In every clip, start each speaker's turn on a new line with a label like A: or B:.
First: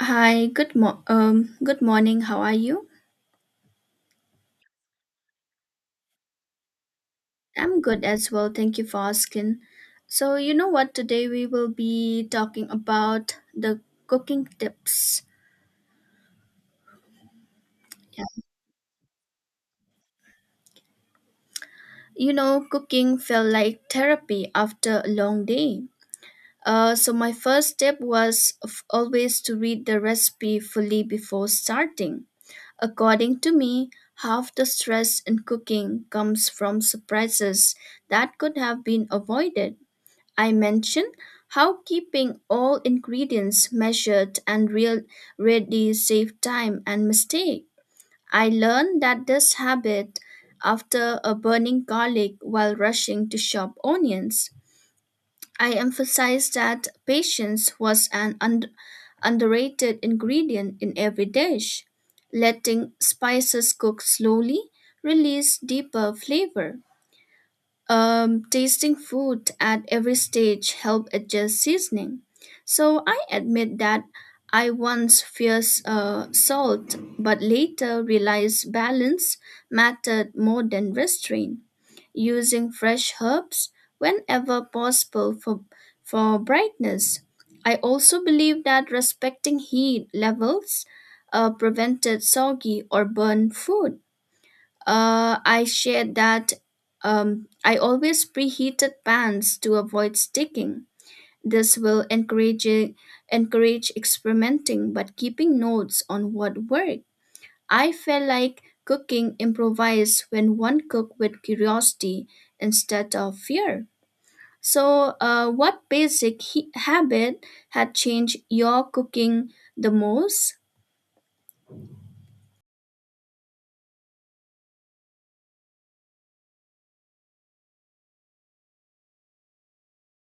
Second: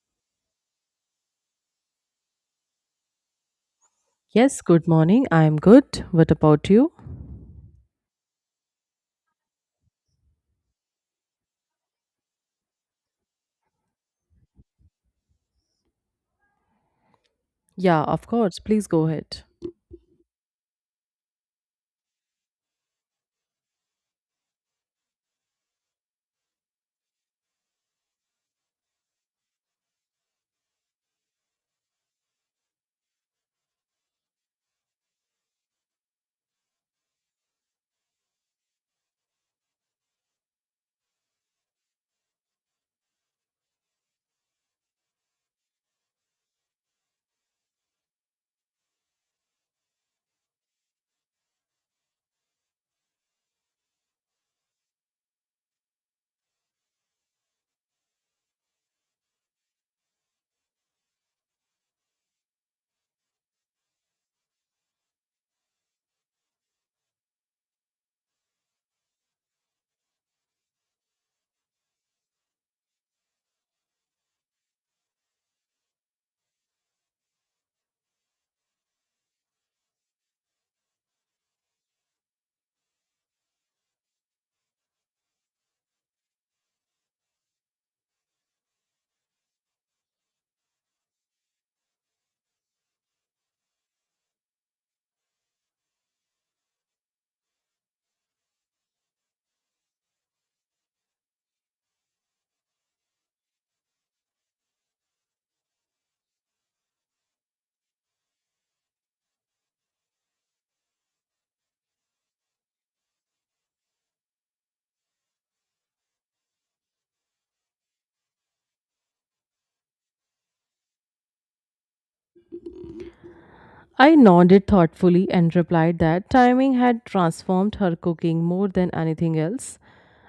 A: Hi, good morning. How are you?
B: Yes, good morning. I'm good. What about you?
A: I'm good as well. Thank you for asking. So, you know what? Today we will be talking about the cooking tips.
B: Yeah,
A: Yeah.
B: of course. Please go ahead.
A: You know, cooking felt like therapy after a long day. So my first step was always to read the recipe fully before starting. According to me, half the stress in cooking comes from surprises that could have been avoided. I mention how keeping all ingredients measured and real ready save time and mistake. I learned that this habit after a burning garlic while rushing to chop onions. I emphasized that patience was an underrated ingredient in every dish, letting spices cook slowly release deeper flavor. Tasting food at every stage help adjust seasoning. So I admit that I once feared salt, but later realized balance mattered more than restraint. Using fresh herbs whenever possible for brightness. I also believe that respecting heat levels prevented soggy or burned food. I shared that I always preheated pans to avoid sticking. This will encourage experimenting, but keeping notes on what worked. I felt like cooking improvised when one cooked with curiosity instead of fear. So, what basic habit had changed your cooking the most?
B: I nodded thoughtfully and replied that timing had transformed her cooking more than anything else.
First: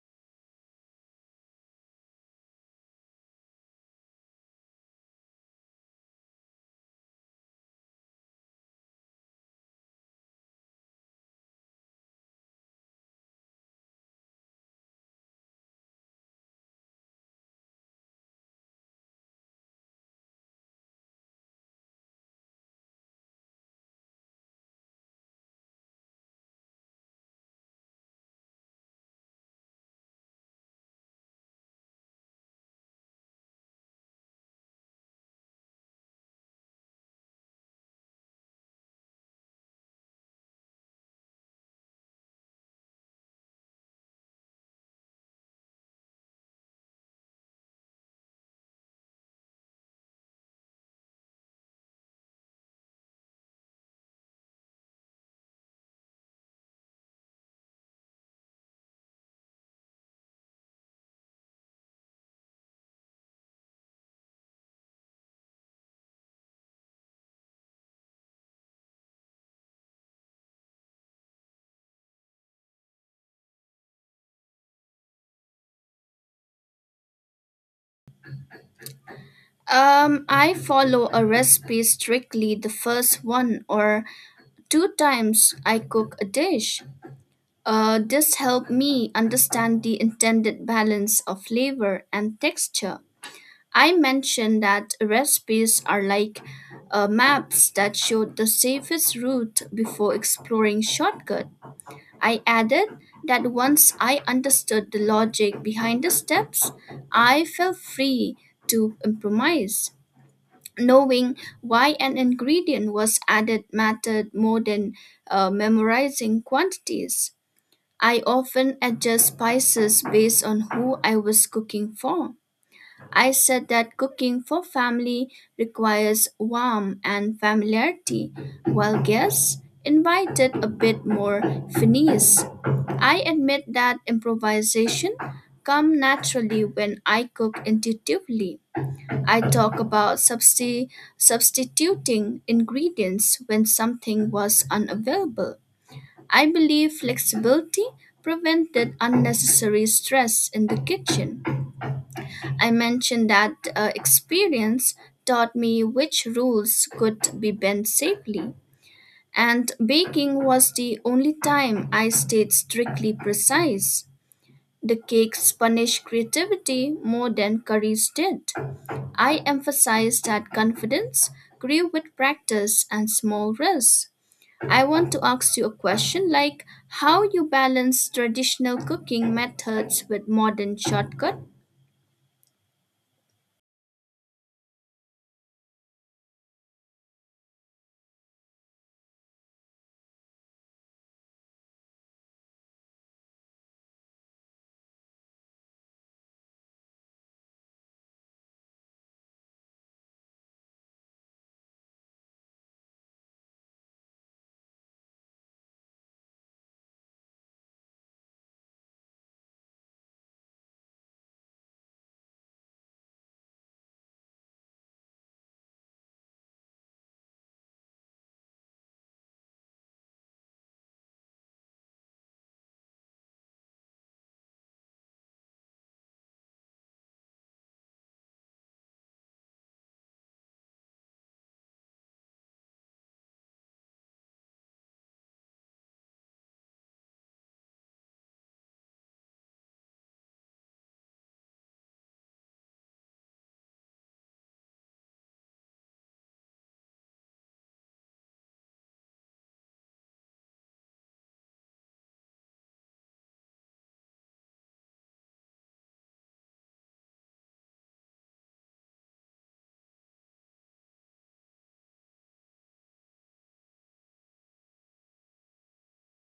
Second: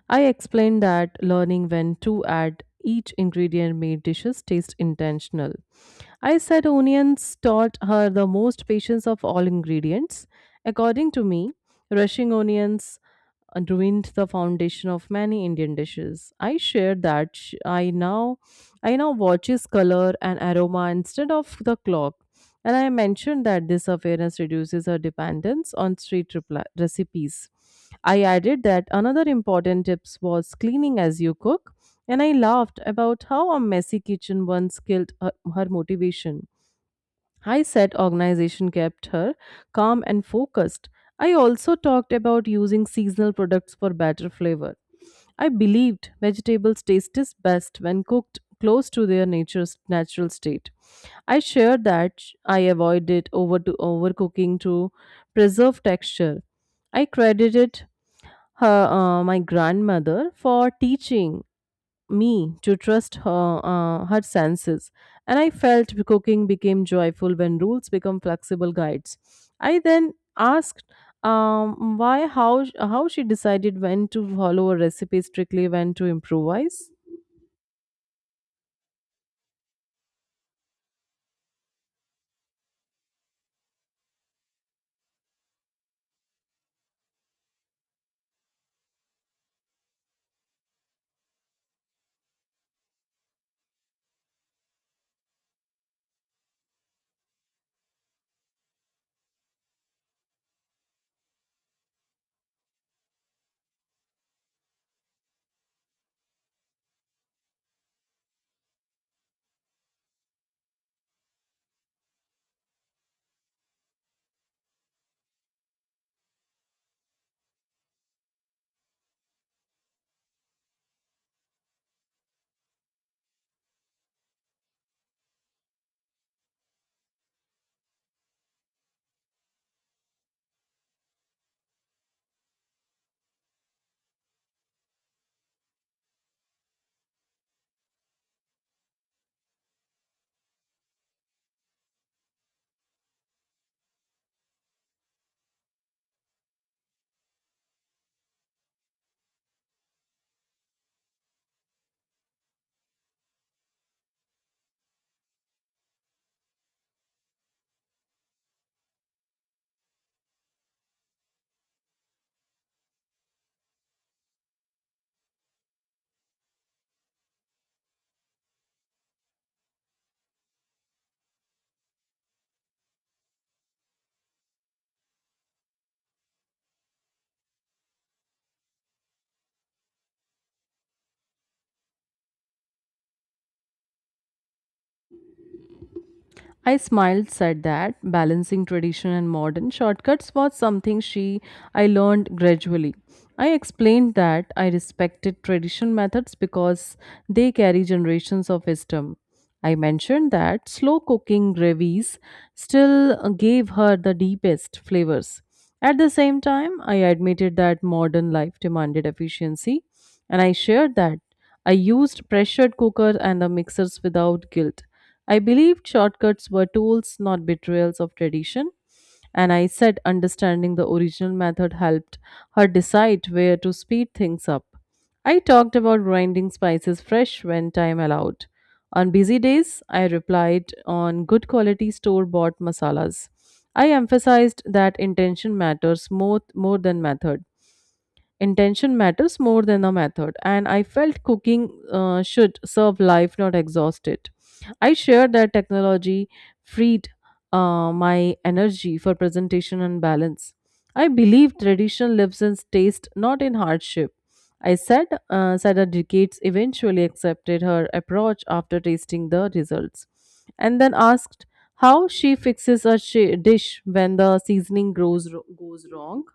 B: I explained that learning when to add each ingredient made dishes taste intentional. I said onions taught her the most patience of all ingredients. According to me, rushing onions and ruined the foundation of many Indian dishes. I share that I now watches color and aroma instead of the clock. And I mentioned that this awareness reduces our dependence on street repli recipes. I added that another important tips was cleaning as you cook, and I laughed about how a messy kitchen once killed her motivation. I said organization kept her calm and focused. I also talked about using seasonal products for better flavor. I believed vegetables taste is best when cooked close to their nature's natural state. I shared that I avoided over to overcooking to preserve texture. I credited her my grandmother for teaching me to trust her senses, and I felt cooking became joyful when rules become flexible guides. I then asked why how she decided when to follow a recipe strictly, when to improvise.
A: I follow a recipe strictly the first one, or two times I cook a dish. This helped me understand the intended balance of flavor and texture. I mentioned that recipes are like maps that show the safest route before exploring shortcut. I added that once I understood the logic behind the steps, I felt free to improvise. Knowing why an ingredient was added mattered more than memorizing quantities. I often adjust spices based on who I was cooking for. I said that cooking for family requires warmth and familiarity, while guests invited a bit more finesse. I admit that improvisation comes naturally when I cook intuitively. I talk about substituting ingredients when something was unavailable. I believe flexibility prevented unnecessary stress in the kitchen. I mentioned that experience taught me which rules could be bent safely. And baking was the only time I stayed strictly precise. The cakes punished creativity more than curries did. I emphasized that confidence grew with practice and small risks. I want to ask you a question, like how you balance traditional cooking methods with modern shortcut.
B: I smiled, said that balancing tradition and modern shortcuts was something she I learned gradually. I explained that I respected tradition methods because they carry generations of wisdom. I mentioned that slow cooking gravies still gave her the deepest flavors. At the same time, I admitted that modern life demanded efficiency, and I shared that I used pressure cooker and the mixers without guilt. I believed shortcuts were tools, not betrayals of tradition, and I said understanding the original method helped her decide where to speed things up. I talked about grinding spices fresh when time allowed on busy days, I replied on good quality store bought masalas. I emphasized that intention matters more than method. Intention matters more than the method, and I felt cooking should serve life, not exhaust it. I shared that technology freed my energy for presentation and balance. I believe tradition lives in taste, not in hardship. I said, Sada Decades eventually accepted her approach after tasting the results, and then asked how she fixes a shi dish when the goes wrong.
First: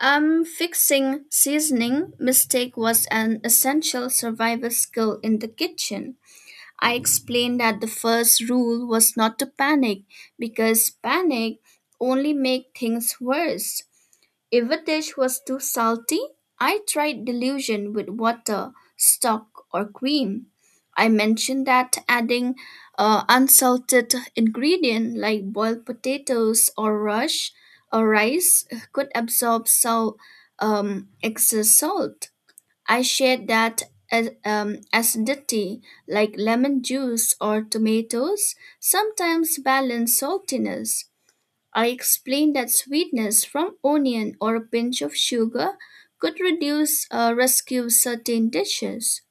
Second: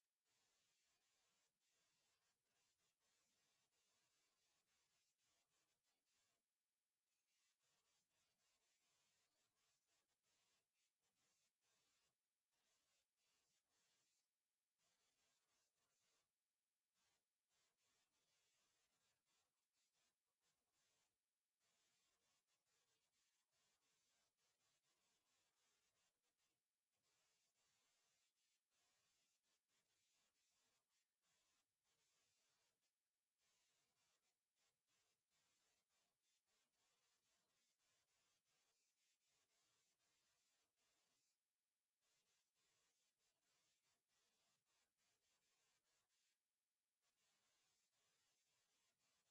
A: Fixing seasoning mistake was an essential survival skill in the kitchen. I explained that the first rule was not to panic because panic only make things worse. If a dish was too salty, I tried dilution with water, stock, or cream. I mentioned that adding unsalted ingredient like boiled potatoes or rush or rice could absorb salt, excess salt. I shared that acidity, like lemon juice or tomatoes, sometimes balance saltiness. I explained that sweetness from onion or a pinch of sugar could reduce or rescue certain dishes.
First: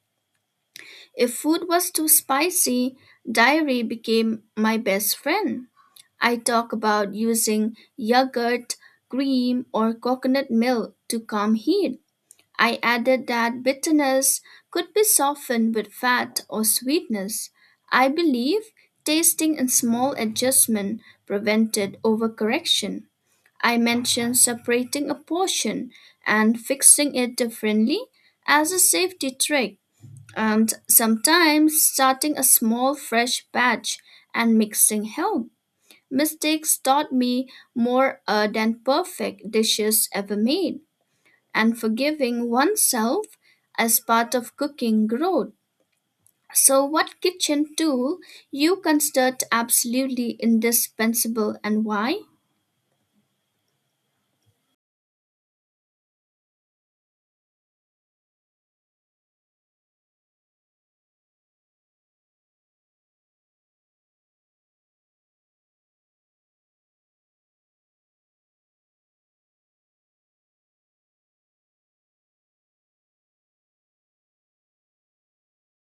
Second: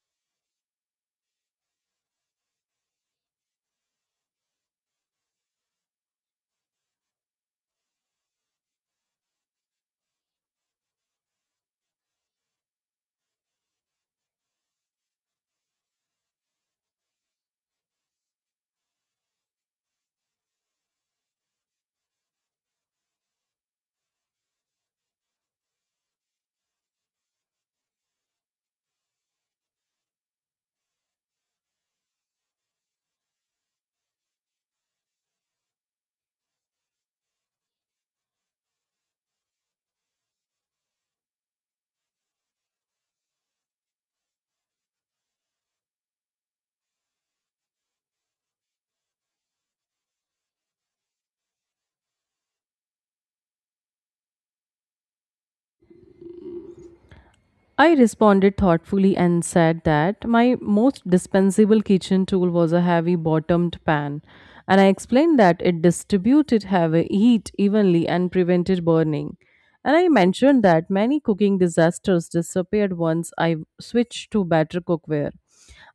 A: If food was too spicy, dairy became my best friend. I talk about using yogurt, cream, or coconut milk to calm heat. I added that bitterness could be softened with fat or sweetness. I believe tasting and small adjustment prevented overcorrection. I mentioned separating a portion and fixing it differently as a safety trick, and sometimes starting a small fresh batch and mixing help. Mistakes taught me more than perfect dishes ever made and forgiving oneself as part of cooking growth. So, what kitchen tool you considered absolutely indispensable and why?
B: I responded thoughtfully and said that my most dispensable kitchen tool was a heavy bottomed pan, and I explained that it distributed heavy heat evenly and prevented burning. And I mentioned that many cooking disasters disappeared once I switched to better cookware.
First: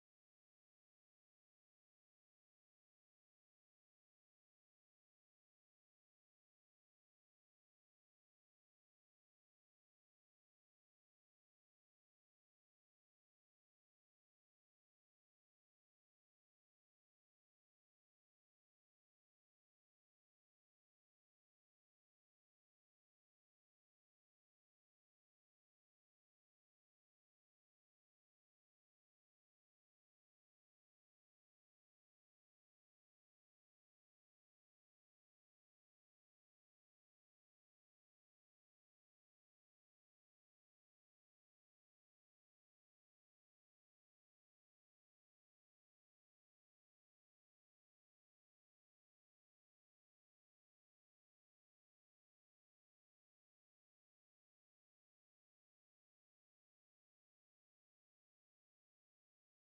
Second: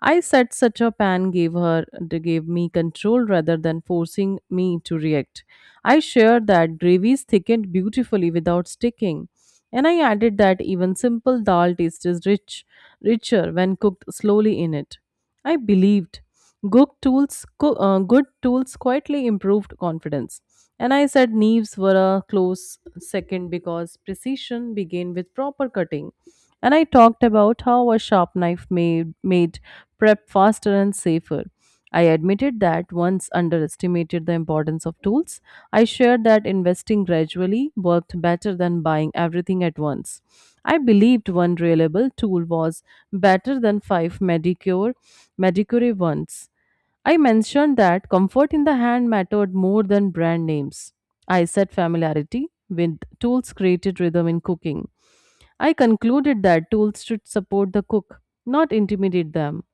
B: I said such a pan gave me control rather than forcing me to react. I shared that gravies thickened beautifully without sticking. And I added that even simple richer when cooked slowly in it. I believed good tools quietly improved confidence. And I said knives were a close second because precision began with proper cutting. And I talked about how a sharp made prep faster and safer. I admitted that once underestimated the importance of tools. I shared that investing gradually worked better than buying everything at once. I believed one reliable tool was better than Medicure ones. I mentioned that comfort in the hand mattered more than brand names. I said familiarity with tools created rhythm in cooking. I concluded that tools should support the cook, not intimidate them.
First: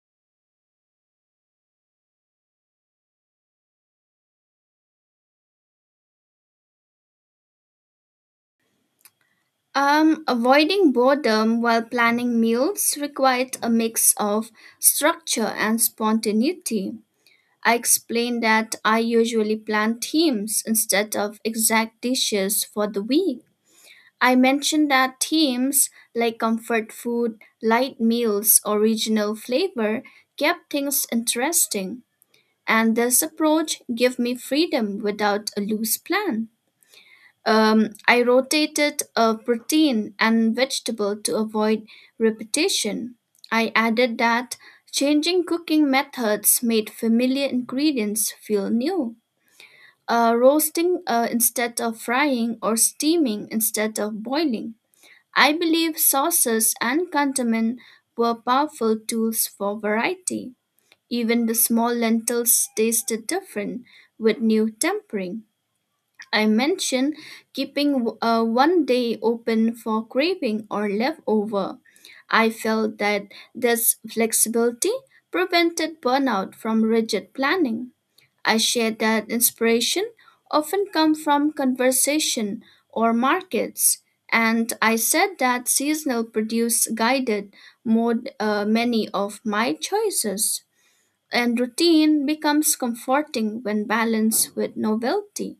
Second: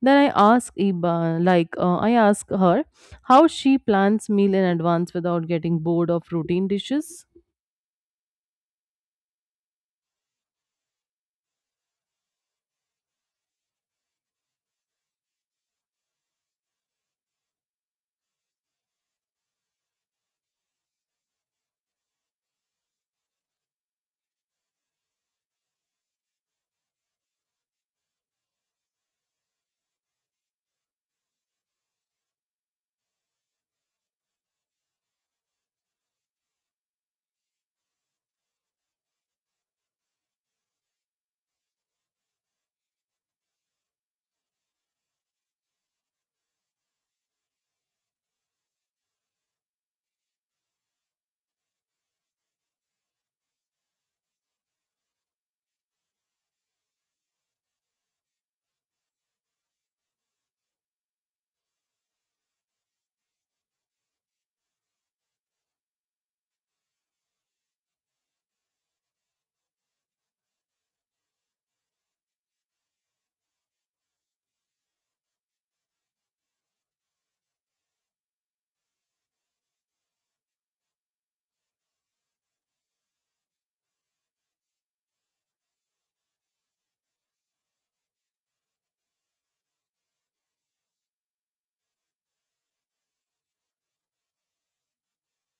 B: Then I asked Iba, I asked her, how she plans meal in advance without getting bored of routine dishes.
A: Avoiding boredom while planning meals required a mix of structure and spontaneity. I explained that I usually plan themes instead of exact dishes for the week. I mentioned that themes like comfort food, light meals, or regional flavor kept things interesting. And this approach gave me freedom without a loose plan. I rotated a protein and vegetable to avoid repetition. I added that changing cooking methods made familiar ingredients feel new. Roasting instead of frying or steaming instead of boiling. I believe sauces and condiment were powerful tools for variety. Even the small lentils tasted different with new tempering. I mentioned keeping one day open for craving or leftover. I felt that this flexibility prevented burnout from rigid planning. I shared that inspiration often come from conversation or markets, and I said that seasonal produce guided more many of my choices. And routine becomes comforting when balanced with novelty.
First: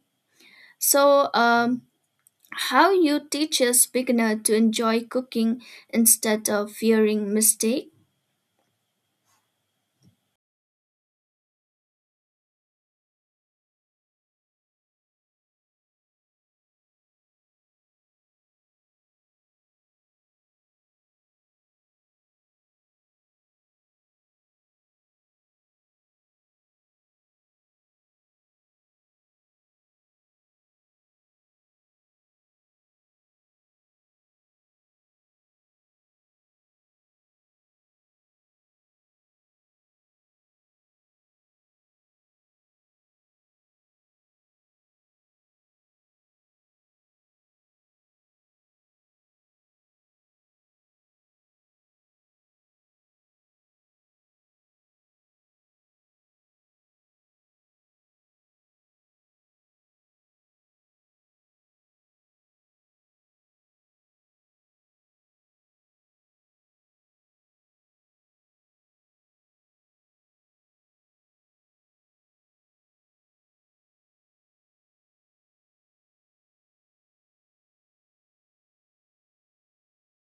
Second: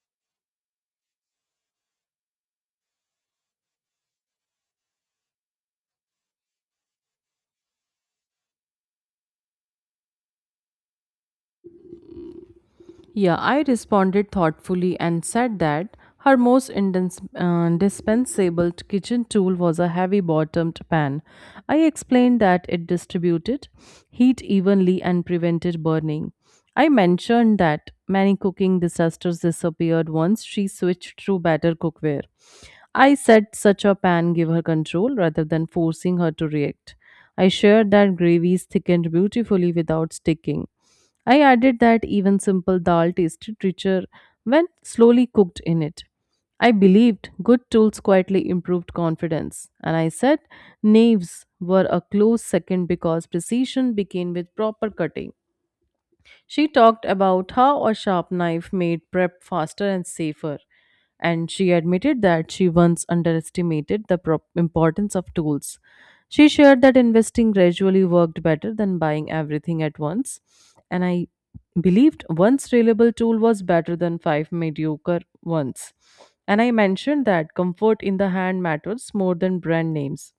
A: So, how you teaches beginner to enjoy cooking instead of fearing mistake?
B: Yeah, I responded thoughtfully and said that her most indispensable kitchen tool was a heavy bottomed pan. I explained that it distributed heat evenly and prevented burning. I mentioned that many cooking disasters disappeared once she switched to better cookware. I said such a pan gave her control rather than forcing her to react. I shared that gravies thickened beautifully without sticking. I added that even simple dal tasted richer when slowly cooked in it. I believed good tools quietly improved confidence, and I said knaves were a close second because precision began with proper cutting. She talked about how a sharp knife made prep faster and safer, and she admitted that she once underestimated the importance of tools. She shared that investing gradually worked better than buying everything at once, and I believed one reliable tool was better than five mediocre ones. And I mentioned that comfort in the hand matters more than brand names.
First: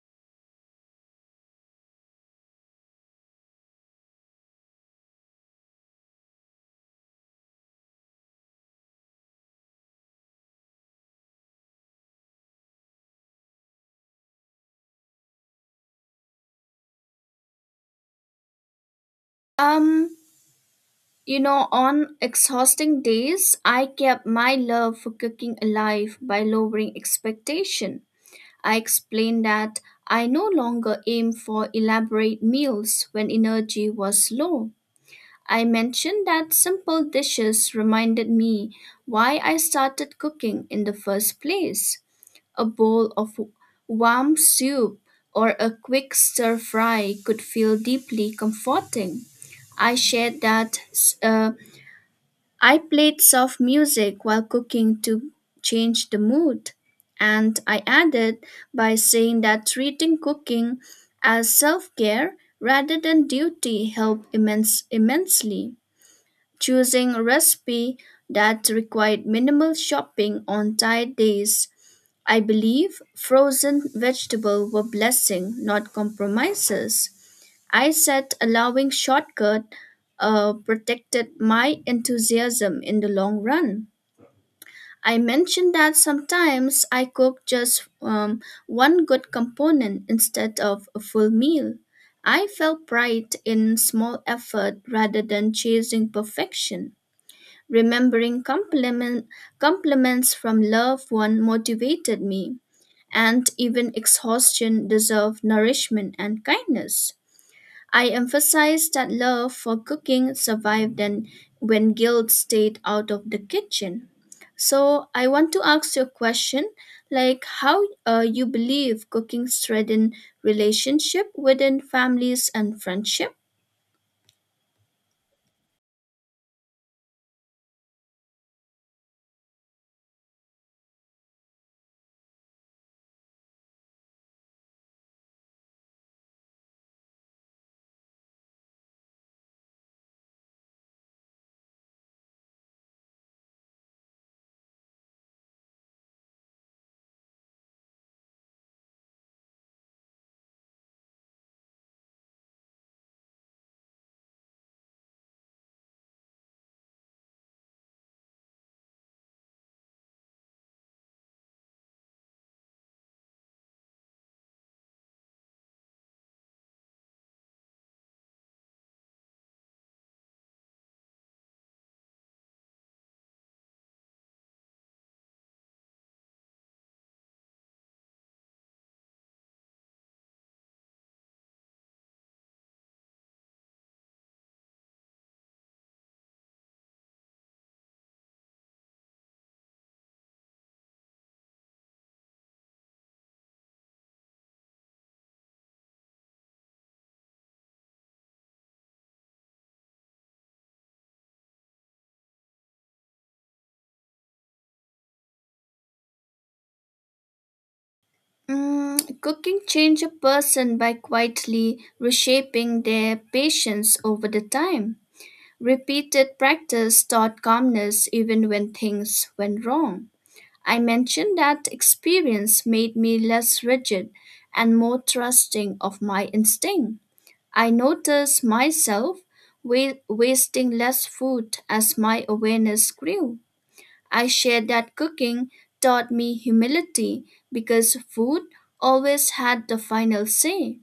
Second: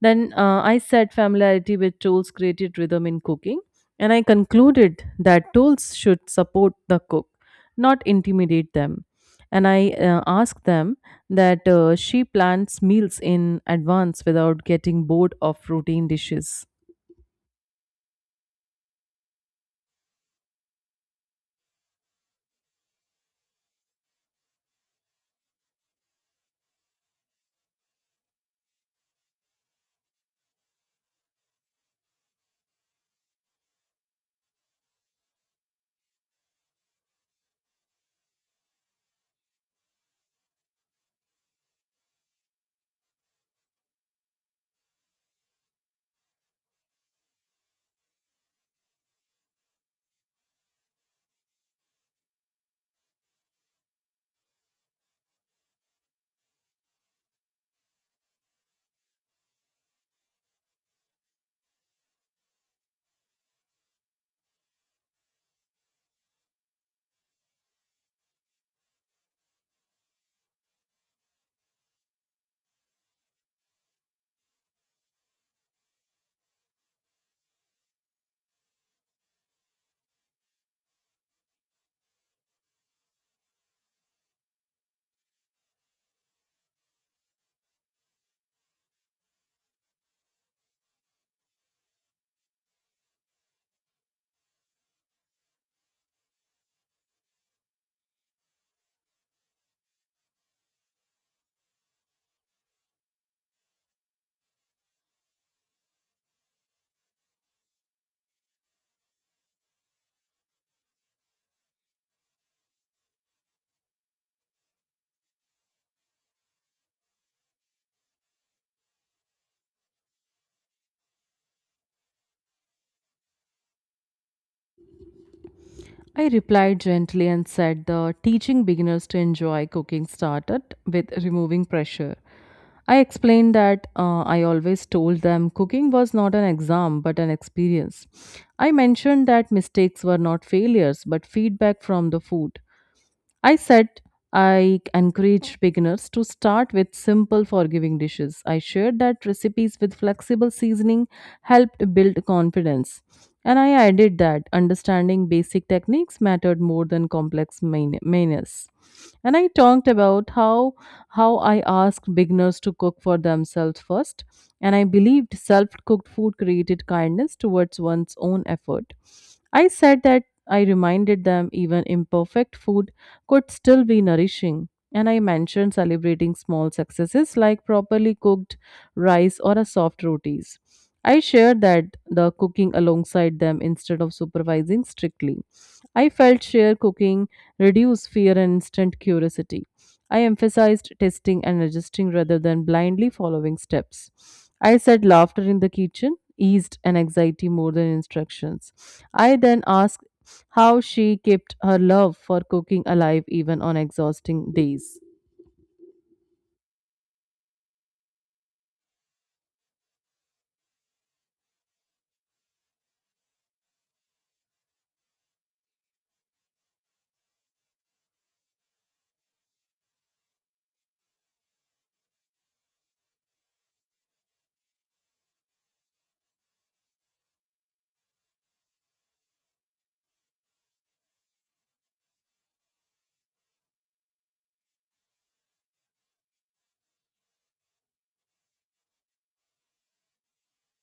B: Then I said familiarity with tools created rhythm in cooking, and I concluded that tools should support the cook, not intimidate them. And I asked them that she plans meals in advance without getting bored of routine dishes.
A: Um, You know, on exhausting days, I kept my love for cooking alive by lowering expectation. I explained that I no longer aim for elaborate meals when energy was low. I mentioned that simple dishes reminded me why I started cooking in the first place. A bowl of warm soup or a quick stir fry could feel deeply comforting. I shared that uh, I played soft music while cooking to change the mood, and I added by saying that treating cooking as self-care rather than duty helped immensely. Choosing a recipe that required minimal shopping on tight days, I believe frozen vegetables were blessing, not compromises. I said allowing shortcut protected my enthusiasm in the long run. I mentioned that sometimes I cook just one good component instead of a full meal. I felt pride in small effort rather than chasing perfection. Remembering compliments from loved one motivated me, and even exhaustion deserved nourishment and kindness. I emphasized that love for cooking survived and when guilt stayed out of the kitchen. So I want to ask you a question, like how you believe cooking strengthen relationship within families and friendship.
B: I replied gently and said the teaching beginners to enjoy cooking started with removing pressure. I explained that I always told them cooking was not an exam but an experience. I mentioned that mistakes were not failures but feedback from the food. I said I encouraged beginners to start with simple forgiving dishes. I shared that recipes with flexible seasoning helped build confidence. And I added that understanding basic techniques mattered more than complex menus. And I talked about how I asked beginners to cook for themselves first, and I believed self-cooked food created kindness towards one's own effort. I said that I reminded them even imperfect food could still be nourishing. And I mentioned celebrating small successes like properly cooked rice or a soft rotis. I shared that the cooking alongside them instead of supervising strictly. I felt share cooking reduce fear and instant curiosity. I emphasized testing and adjusting rather than blindly following steps. I said laughter in the kitchen eased an anxiety more than instructions. I then asked how she kept her love for cooking alive even on exhausting days.
A: Mm, cooking change a person by quietly reshaping their patience over the time. Repeated practice taught calmness even when things went wrong. I mentioned that experience made me less rigid and more trusting of my instinct. I noticed myself wasting less food as my awareness grew. I shared that cooking taught me humility because food always had the final say.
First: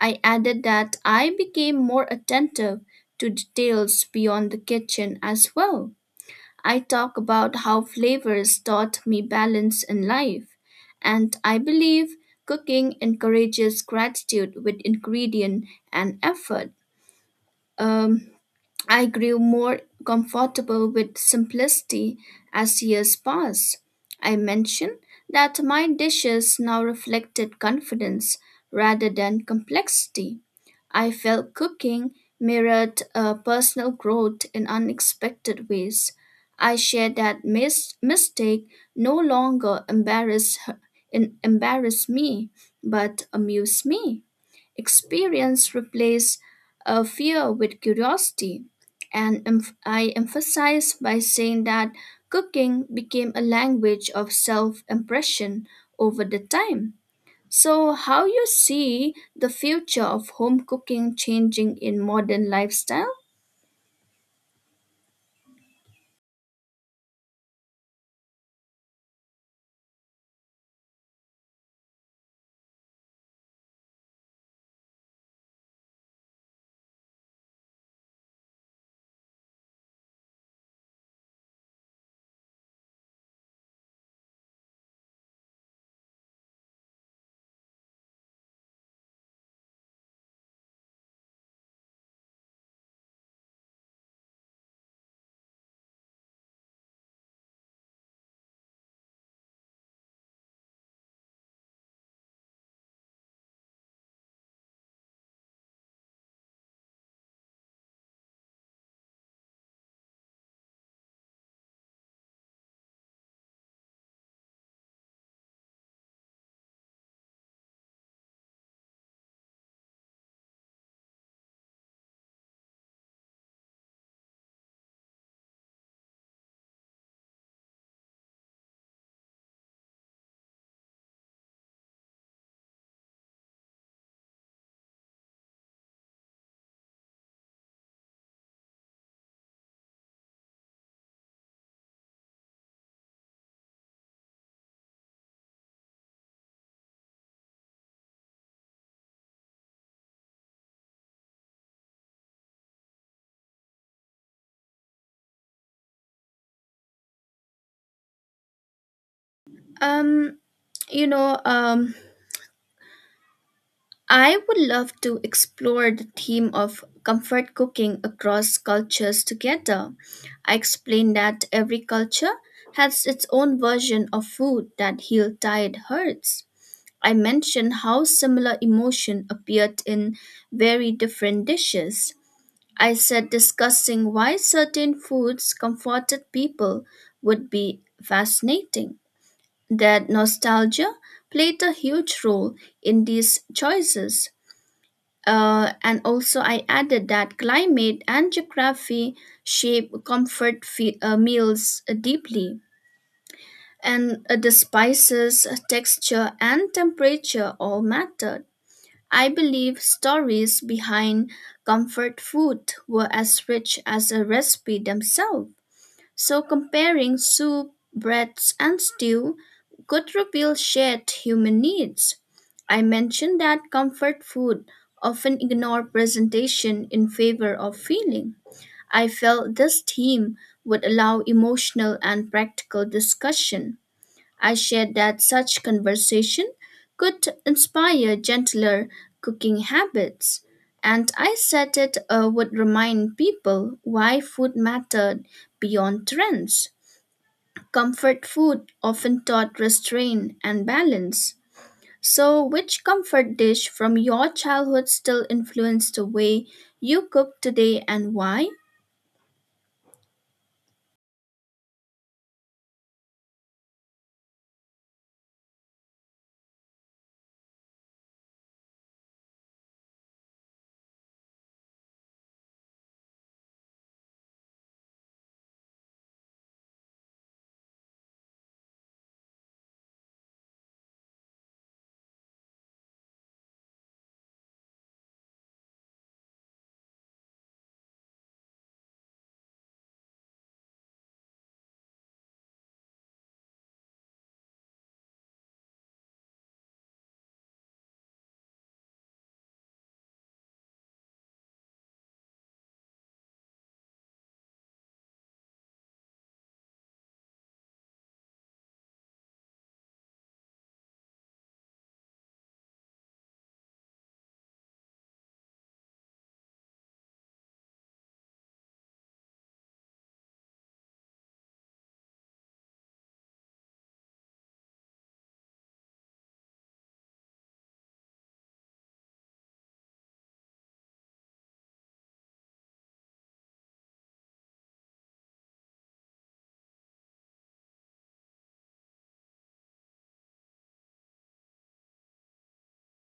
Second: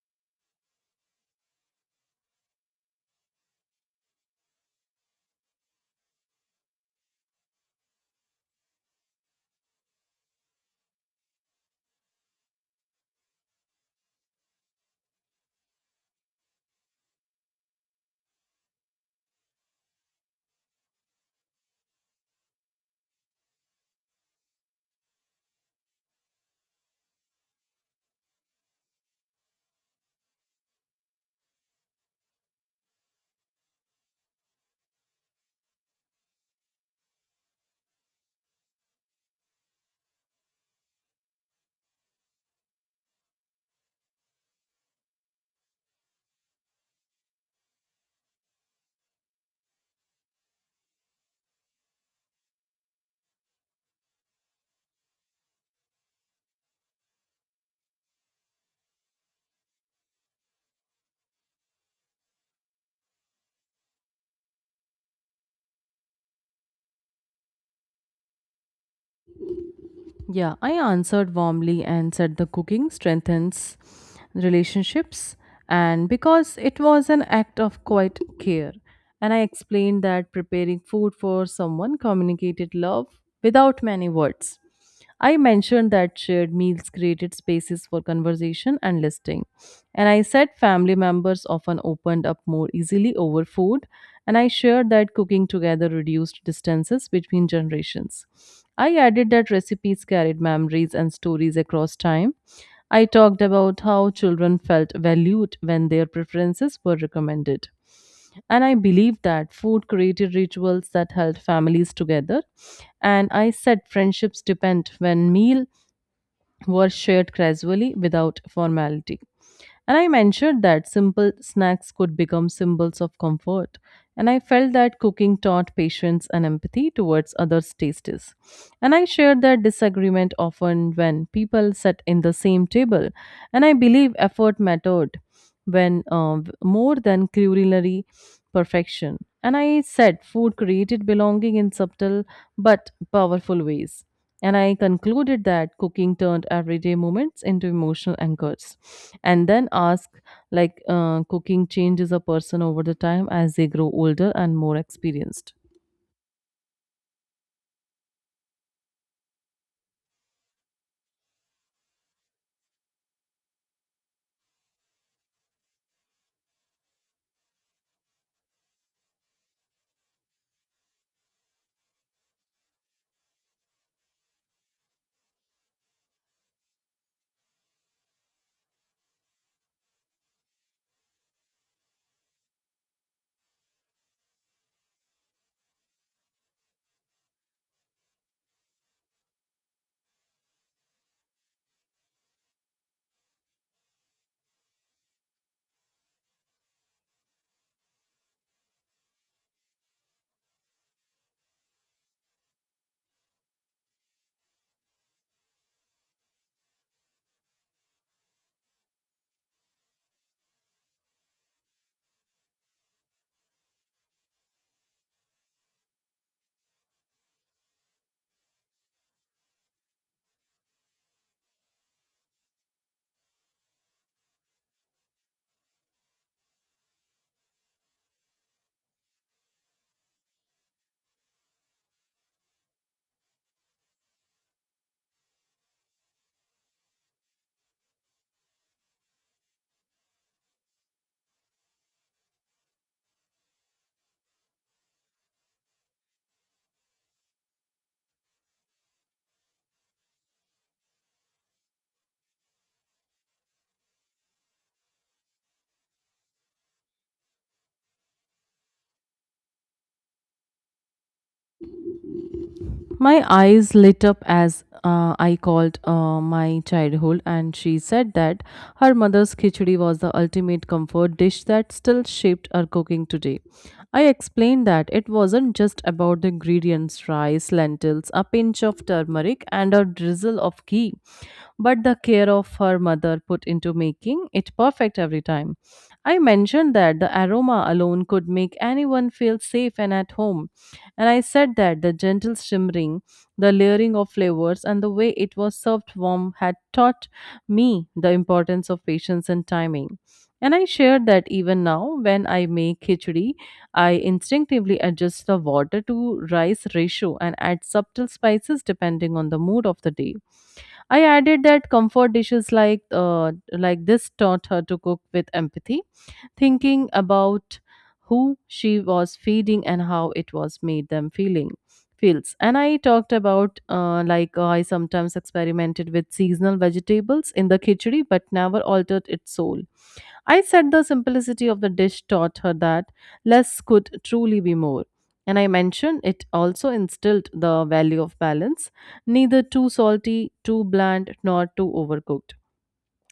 A: I added that I became more attentive to details beyond the kitchen as well. I talk about how flavors taught me balance in life, and I believe cooking encourages gratitude with ingredient and effort. Um, I grew more comfortable with simplicity as years passed. I mentioned that my dishes now reflected confidence rather than complexity. I felt cooking mirrored personal growth in unexpected ways. I shared that mistake no longer embarrassed me, but amused me. Experience replaced fear with curiosity, and I emphasize by saying that cooking became a language of self impression over the time. So, how you see the future of home cooking changing in modern lifestyle?
B: Yeah, I answered warmly and said the cooking strengthens relationships and because it was an act of quiet care. And I explained that preparing food for someone communicated love without many words. I mentioned that shared meals created spaces for conversation and listening. And I said family members often opened up more easily over food, and I shared that cooking together reduced distances between generations. I added that recipes carried memories and stories across time. I talked about how children felt valued when their preferences were recommended. And I believe that food created rituals that held families together. And I said friendships depend when meal were shared casually without formality. And I mentioned that simple snacks could become symbols of comfort. And I felt that cooking taught patience and empathy towards others' tastes. And I shared that disagreement often when people sat in the same table. And I believe effort mattered when more than culinary perfection. And I said food created belonging in subtle but powerful ways. And I concluded that cooking turned everyday moments into emotional anchors. And then ask, cooking changes a person over the time as they grow older and more experienced.
A: Um, you know, um, I would love to explore the theme of comfort cooking across cultures together. I explained that every culture has its own version of food that heals tired hearts. I mentioned how similar emotion appeared in very different dishes. I said discussing why certain foods comforted people would be fascinating. That nostalgia played a huge role in these choices. And also, I added that climate and geography shape comfort meals deeply, and the spices, texture, and temperature all mattered. I believe stories behind comfort food were as rich as a recipe themselves. So comparing soup, breads, and stew could reveal shared human needs. I mentioned that comfort food often ignore presentation in favor of feeling. I felt this theme would allow emotional and practical discussion. I shared that such conversation could inspire gentler cooking habits, and I said it would remind people why food mattered beyond trends. Comfort food often taught restraint and balance. So, which comfort dish from your childhood still influenced the way you cook today and why?
B: My eyes lit up as I called my childhood, and she said that her mother's khichdi was the ultimate comfort dish that still shaped her cooking today. I explained that it wasn't just about the ingredients rice, lentils, a pinch of turmeric, and a drizzle of ghee. But the care of her mother put into making it perfect every time. I mentioned that the aroma alone could make anyone feel safe and at home, and I said that the gentle shimmering, the layering of flavors, and the way it was served warm had taught me the importance of patience and timing. And I shared that even now, when I make khichdi, I instinctively adjust the water to rice ratio and add subtle spices depending on the mood of the day. I added that comfort dishes like this taught her to cook with empathy, thinking about who she was feeding and how it was made them feeling feels. And I talked about I sometimes experimented with seasonal vegetables in the khichdi, but never altered its soul. I said the simplicity of the dish taught her that less could truly be more. And I mentioned it also instilled the value of balance, neither too salty, too bland, nor too overcooked.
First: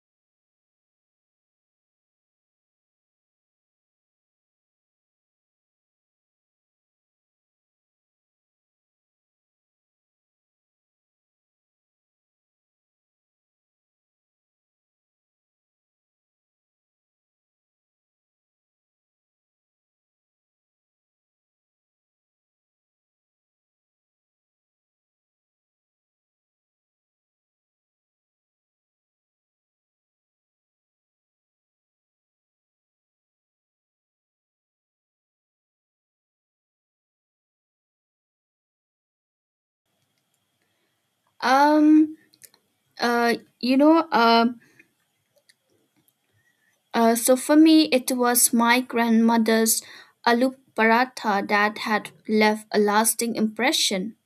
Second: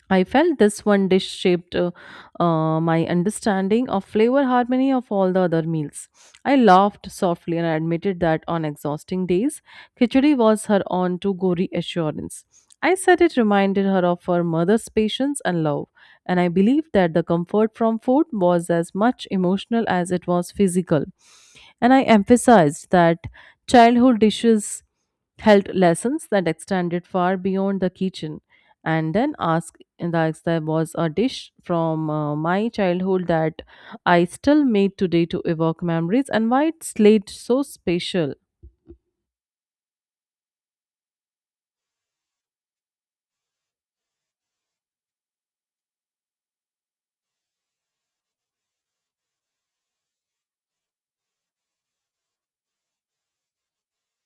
B: I felt this one dish shaped my understanding of flavor harmony of all the other meals. I laughed softly and I admitted that on exhausting days, khichdi was her on to go reassurance. I said it reminded her of her mother's patience and love, and I believed that the comfort from food was as much emotional as it was physical. And I emphasized that childhood dishes held lessons that extended far beyond the kitchen and then ask that there was a dish from my childhood that I still made today to evoke memories and why it's late so special.
A: Um, uh, you know, uh, so for me, it was my grandmother's aloo paratha that had left a lasting impression.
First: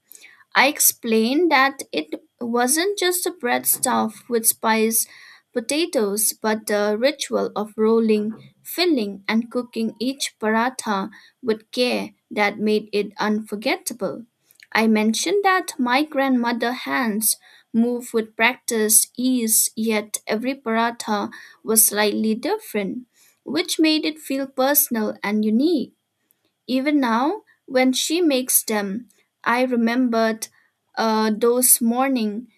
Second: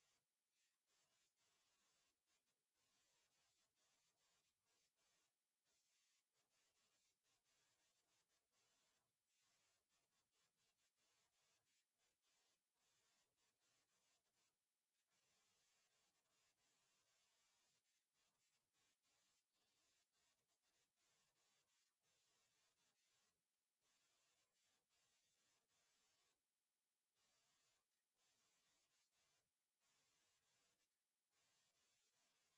A: I explained that it wasn't just a bread stuffed with spiced potatoes, but the ritual of rolling, filling, and cooking each paratha with care that made it unforgettable. I mentioned that my grandmother's hands moved with practice, ease, yet every paratha was slightly different, which made it feel personal and unique. Even now, when she makes them, I remembered those morning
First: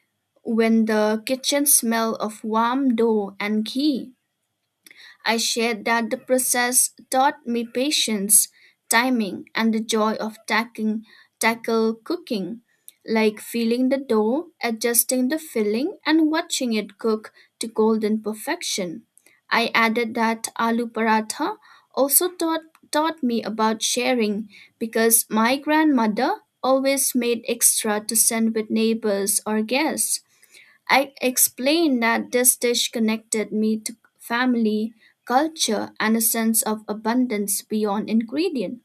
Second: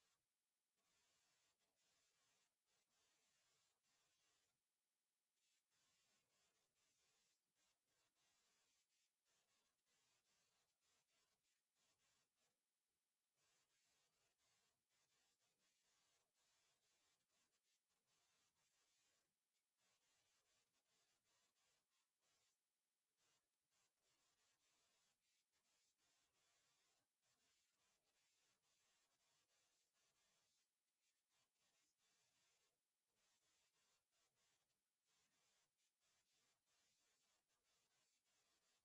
A: when the kitchen smelled of warm dough and ghee. I shared that the process taught me patience, timing, and the joy of tackle cooking, like feeling the dough, adjusting the filling, and watching it cook to golden perfection. I added that aloo paratha also taught me about sharing because my grandmother always made extra to send with neighbors or guests. I explained that this dish connected me to family, culture, and a sense of abundance beyond ingredient.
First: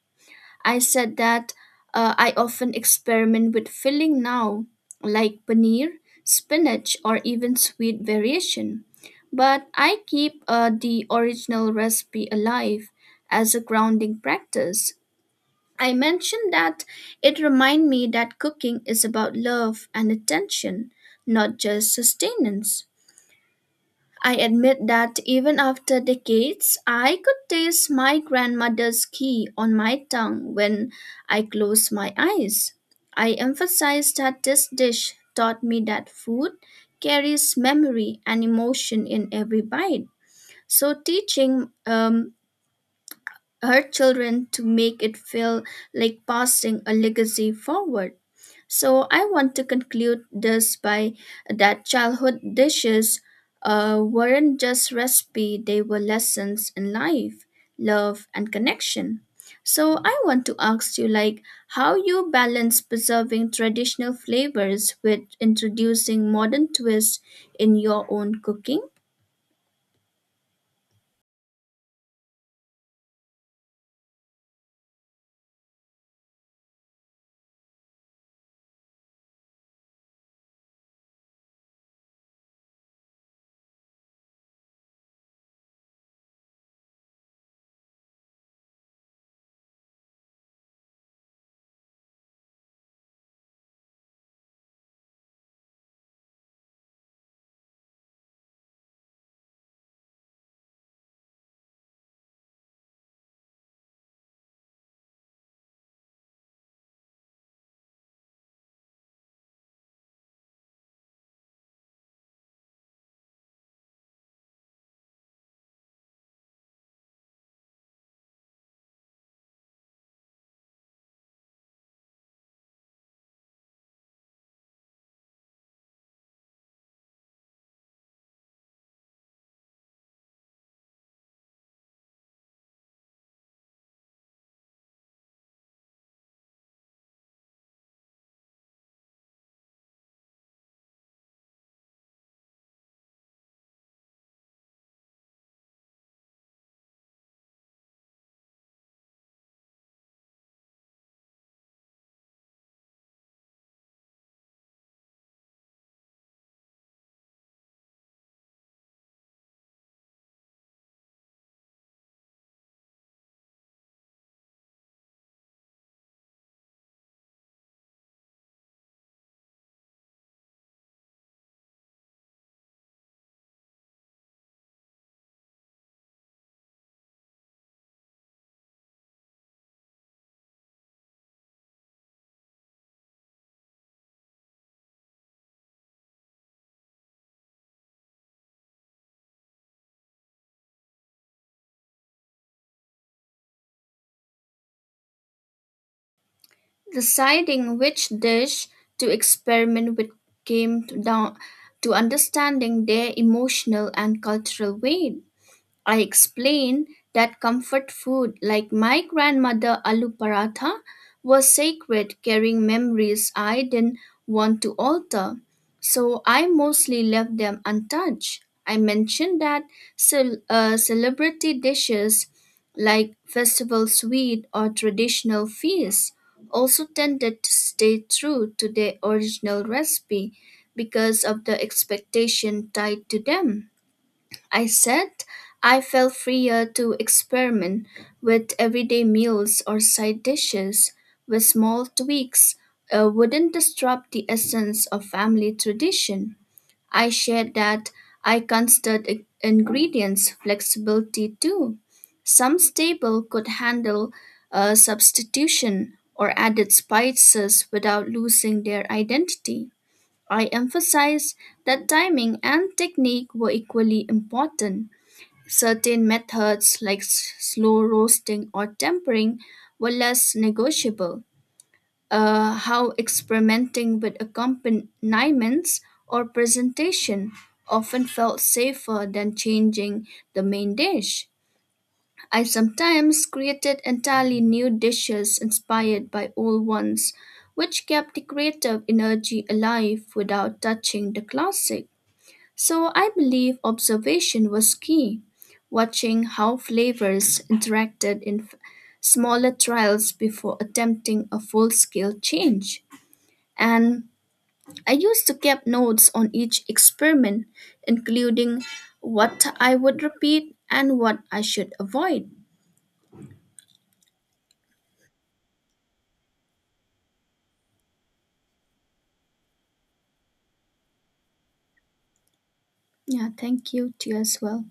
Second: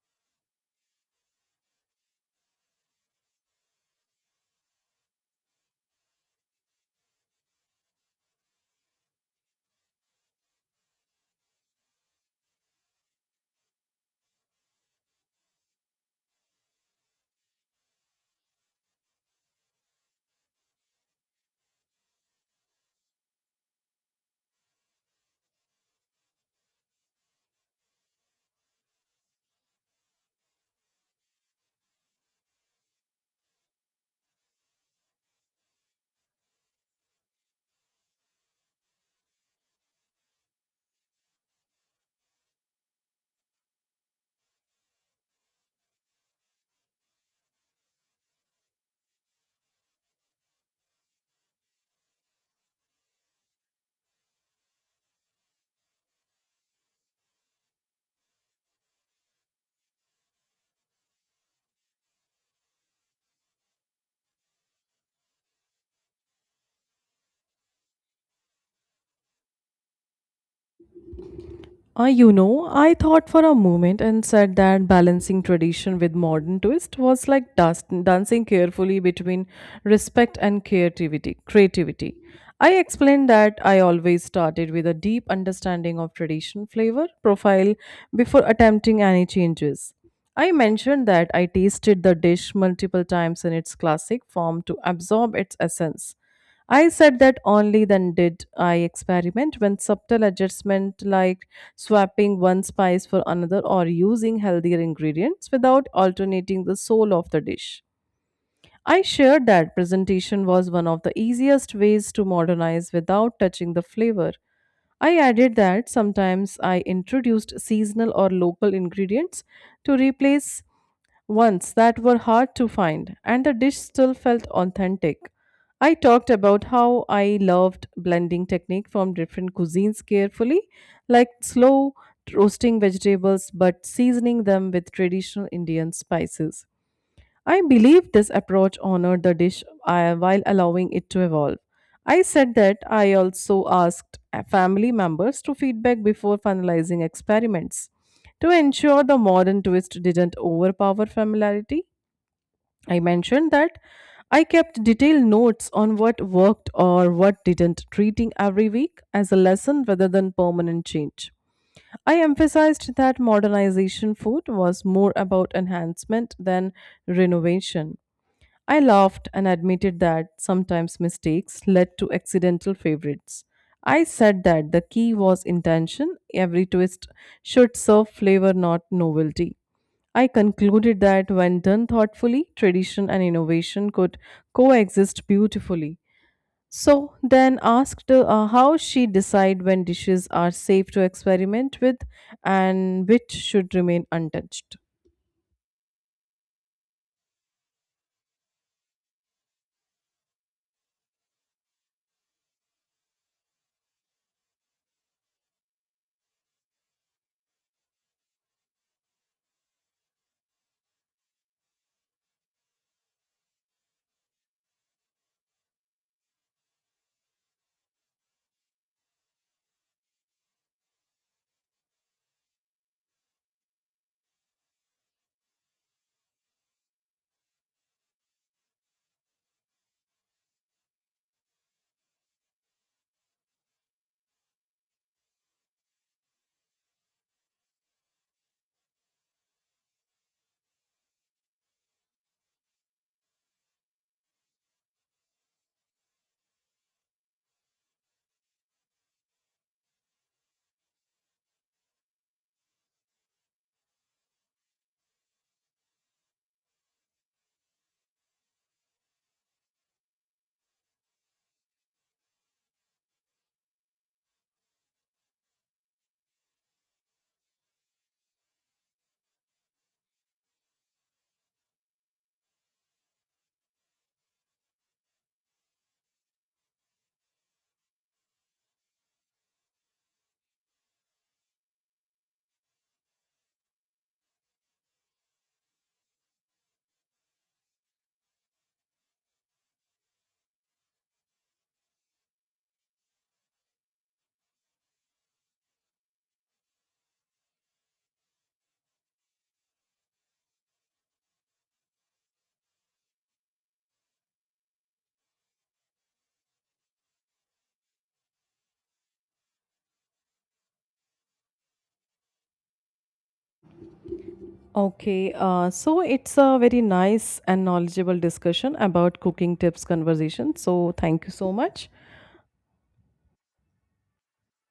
A: I said that I often experiment with filling now, like paneer, spinach, or even sweet variation. But I keep the original recipe alive as a grounding practice. I mentioned that it reminded me that cooking is about love and attention, not just sustenance. I admit that even after decades, I could taste my grandmother's ghee on my tongue when I closed my eyes. I emphasize that this dish taught me that food carries memory and emotion in every bite. So, teaching her children to make it feel like passing a legacy forward. So I want to conclude this by that childhood dishes weren't just recipe, they were lessons in life, love and connection. So I want to ask you, like how you balance preserving traditional flavors with introducing modern twists in your own cooking?
B: I thought for a moment and said that balancing tradition with modern twist was like dancing carefully between respect and Creativity. I explained that I always started with a deep understanding of tradition flavor profile before attempting any changes. I mentioned that I tasted the dish multiple times in its classic form to absorb its essence. I said that only then did I experiment when subtle adjustment like swapping one spice for another or using healthier ingredients without alternating the soul of the dish. I shared that presentation was one of the easiest ways to modernize without touching the flavor. I added that sometimes I introduced seasonal or local ingredients to replace once that were hard to find, and the dish still felt authentic. I talked about how I loved blending technique from different cuisines carefully, like slow roasting vegetables but seasoning them with traditional Indian spices. I believe this approach honored the dish while allowing it to evolve. I said that I also asked family members to feedback before finalizing experiments to ensure the modern twist didn't overpower familiarity. I mentioned that I kept detailed notes on what worked or what didn't, treating every week as a lesson rather than permanent change. I emphasized that modernization food was more about enhancement than renovation. I laughed and admitted that sometimes mistakes led to accidental favorites. I said that the key was intention, every twist should serve flavor, not novelty. I concluded that when done thoughtfully, tradition and innovation could coexist beautifully. So then asked how she decide when dishes are safe to experiment with and which should remain untouched.
A: Deciding which dish to experiment with came down to understanding their emotional and cultural weight. I explained that comfort food like my grandmother aloo paratha was sacred, carrying memories I didn't want to alter. So I mostly left them untouched. I mentioned that celebrity dishes like festival sweet or traditional feasts also tended to stay true to their original recipe because of the expectation tied to them. I said I felt freer to experiment with everyday meals or side dishes with small tweaks wouldn't disrupt the essence of family tradition. I shared that I considered ingredients flexibility too. Some staple could handle a substitution or added spices without losing their identity. I emphasized that timing and technique were equally important. Certain methods like slow roasting or tempering were less negotiable. How experimenting with accompaniments or presentation often felt safer than changing the main dish. I sometimes created entirely new dishes inspired by old ones, which kept the creative energy alive without touching the classic. So I believe observation was key, watching how flavors interacted in smaller trials before attempting a full scale change. And I used to keep notes on each experiment, including what I would repeat and what I should avoid.
B: Okay, so it's a very nice and knowledgeable discussion about cooking tips conversation. So, thank you so much.
A: Yeah, thank you to you as well.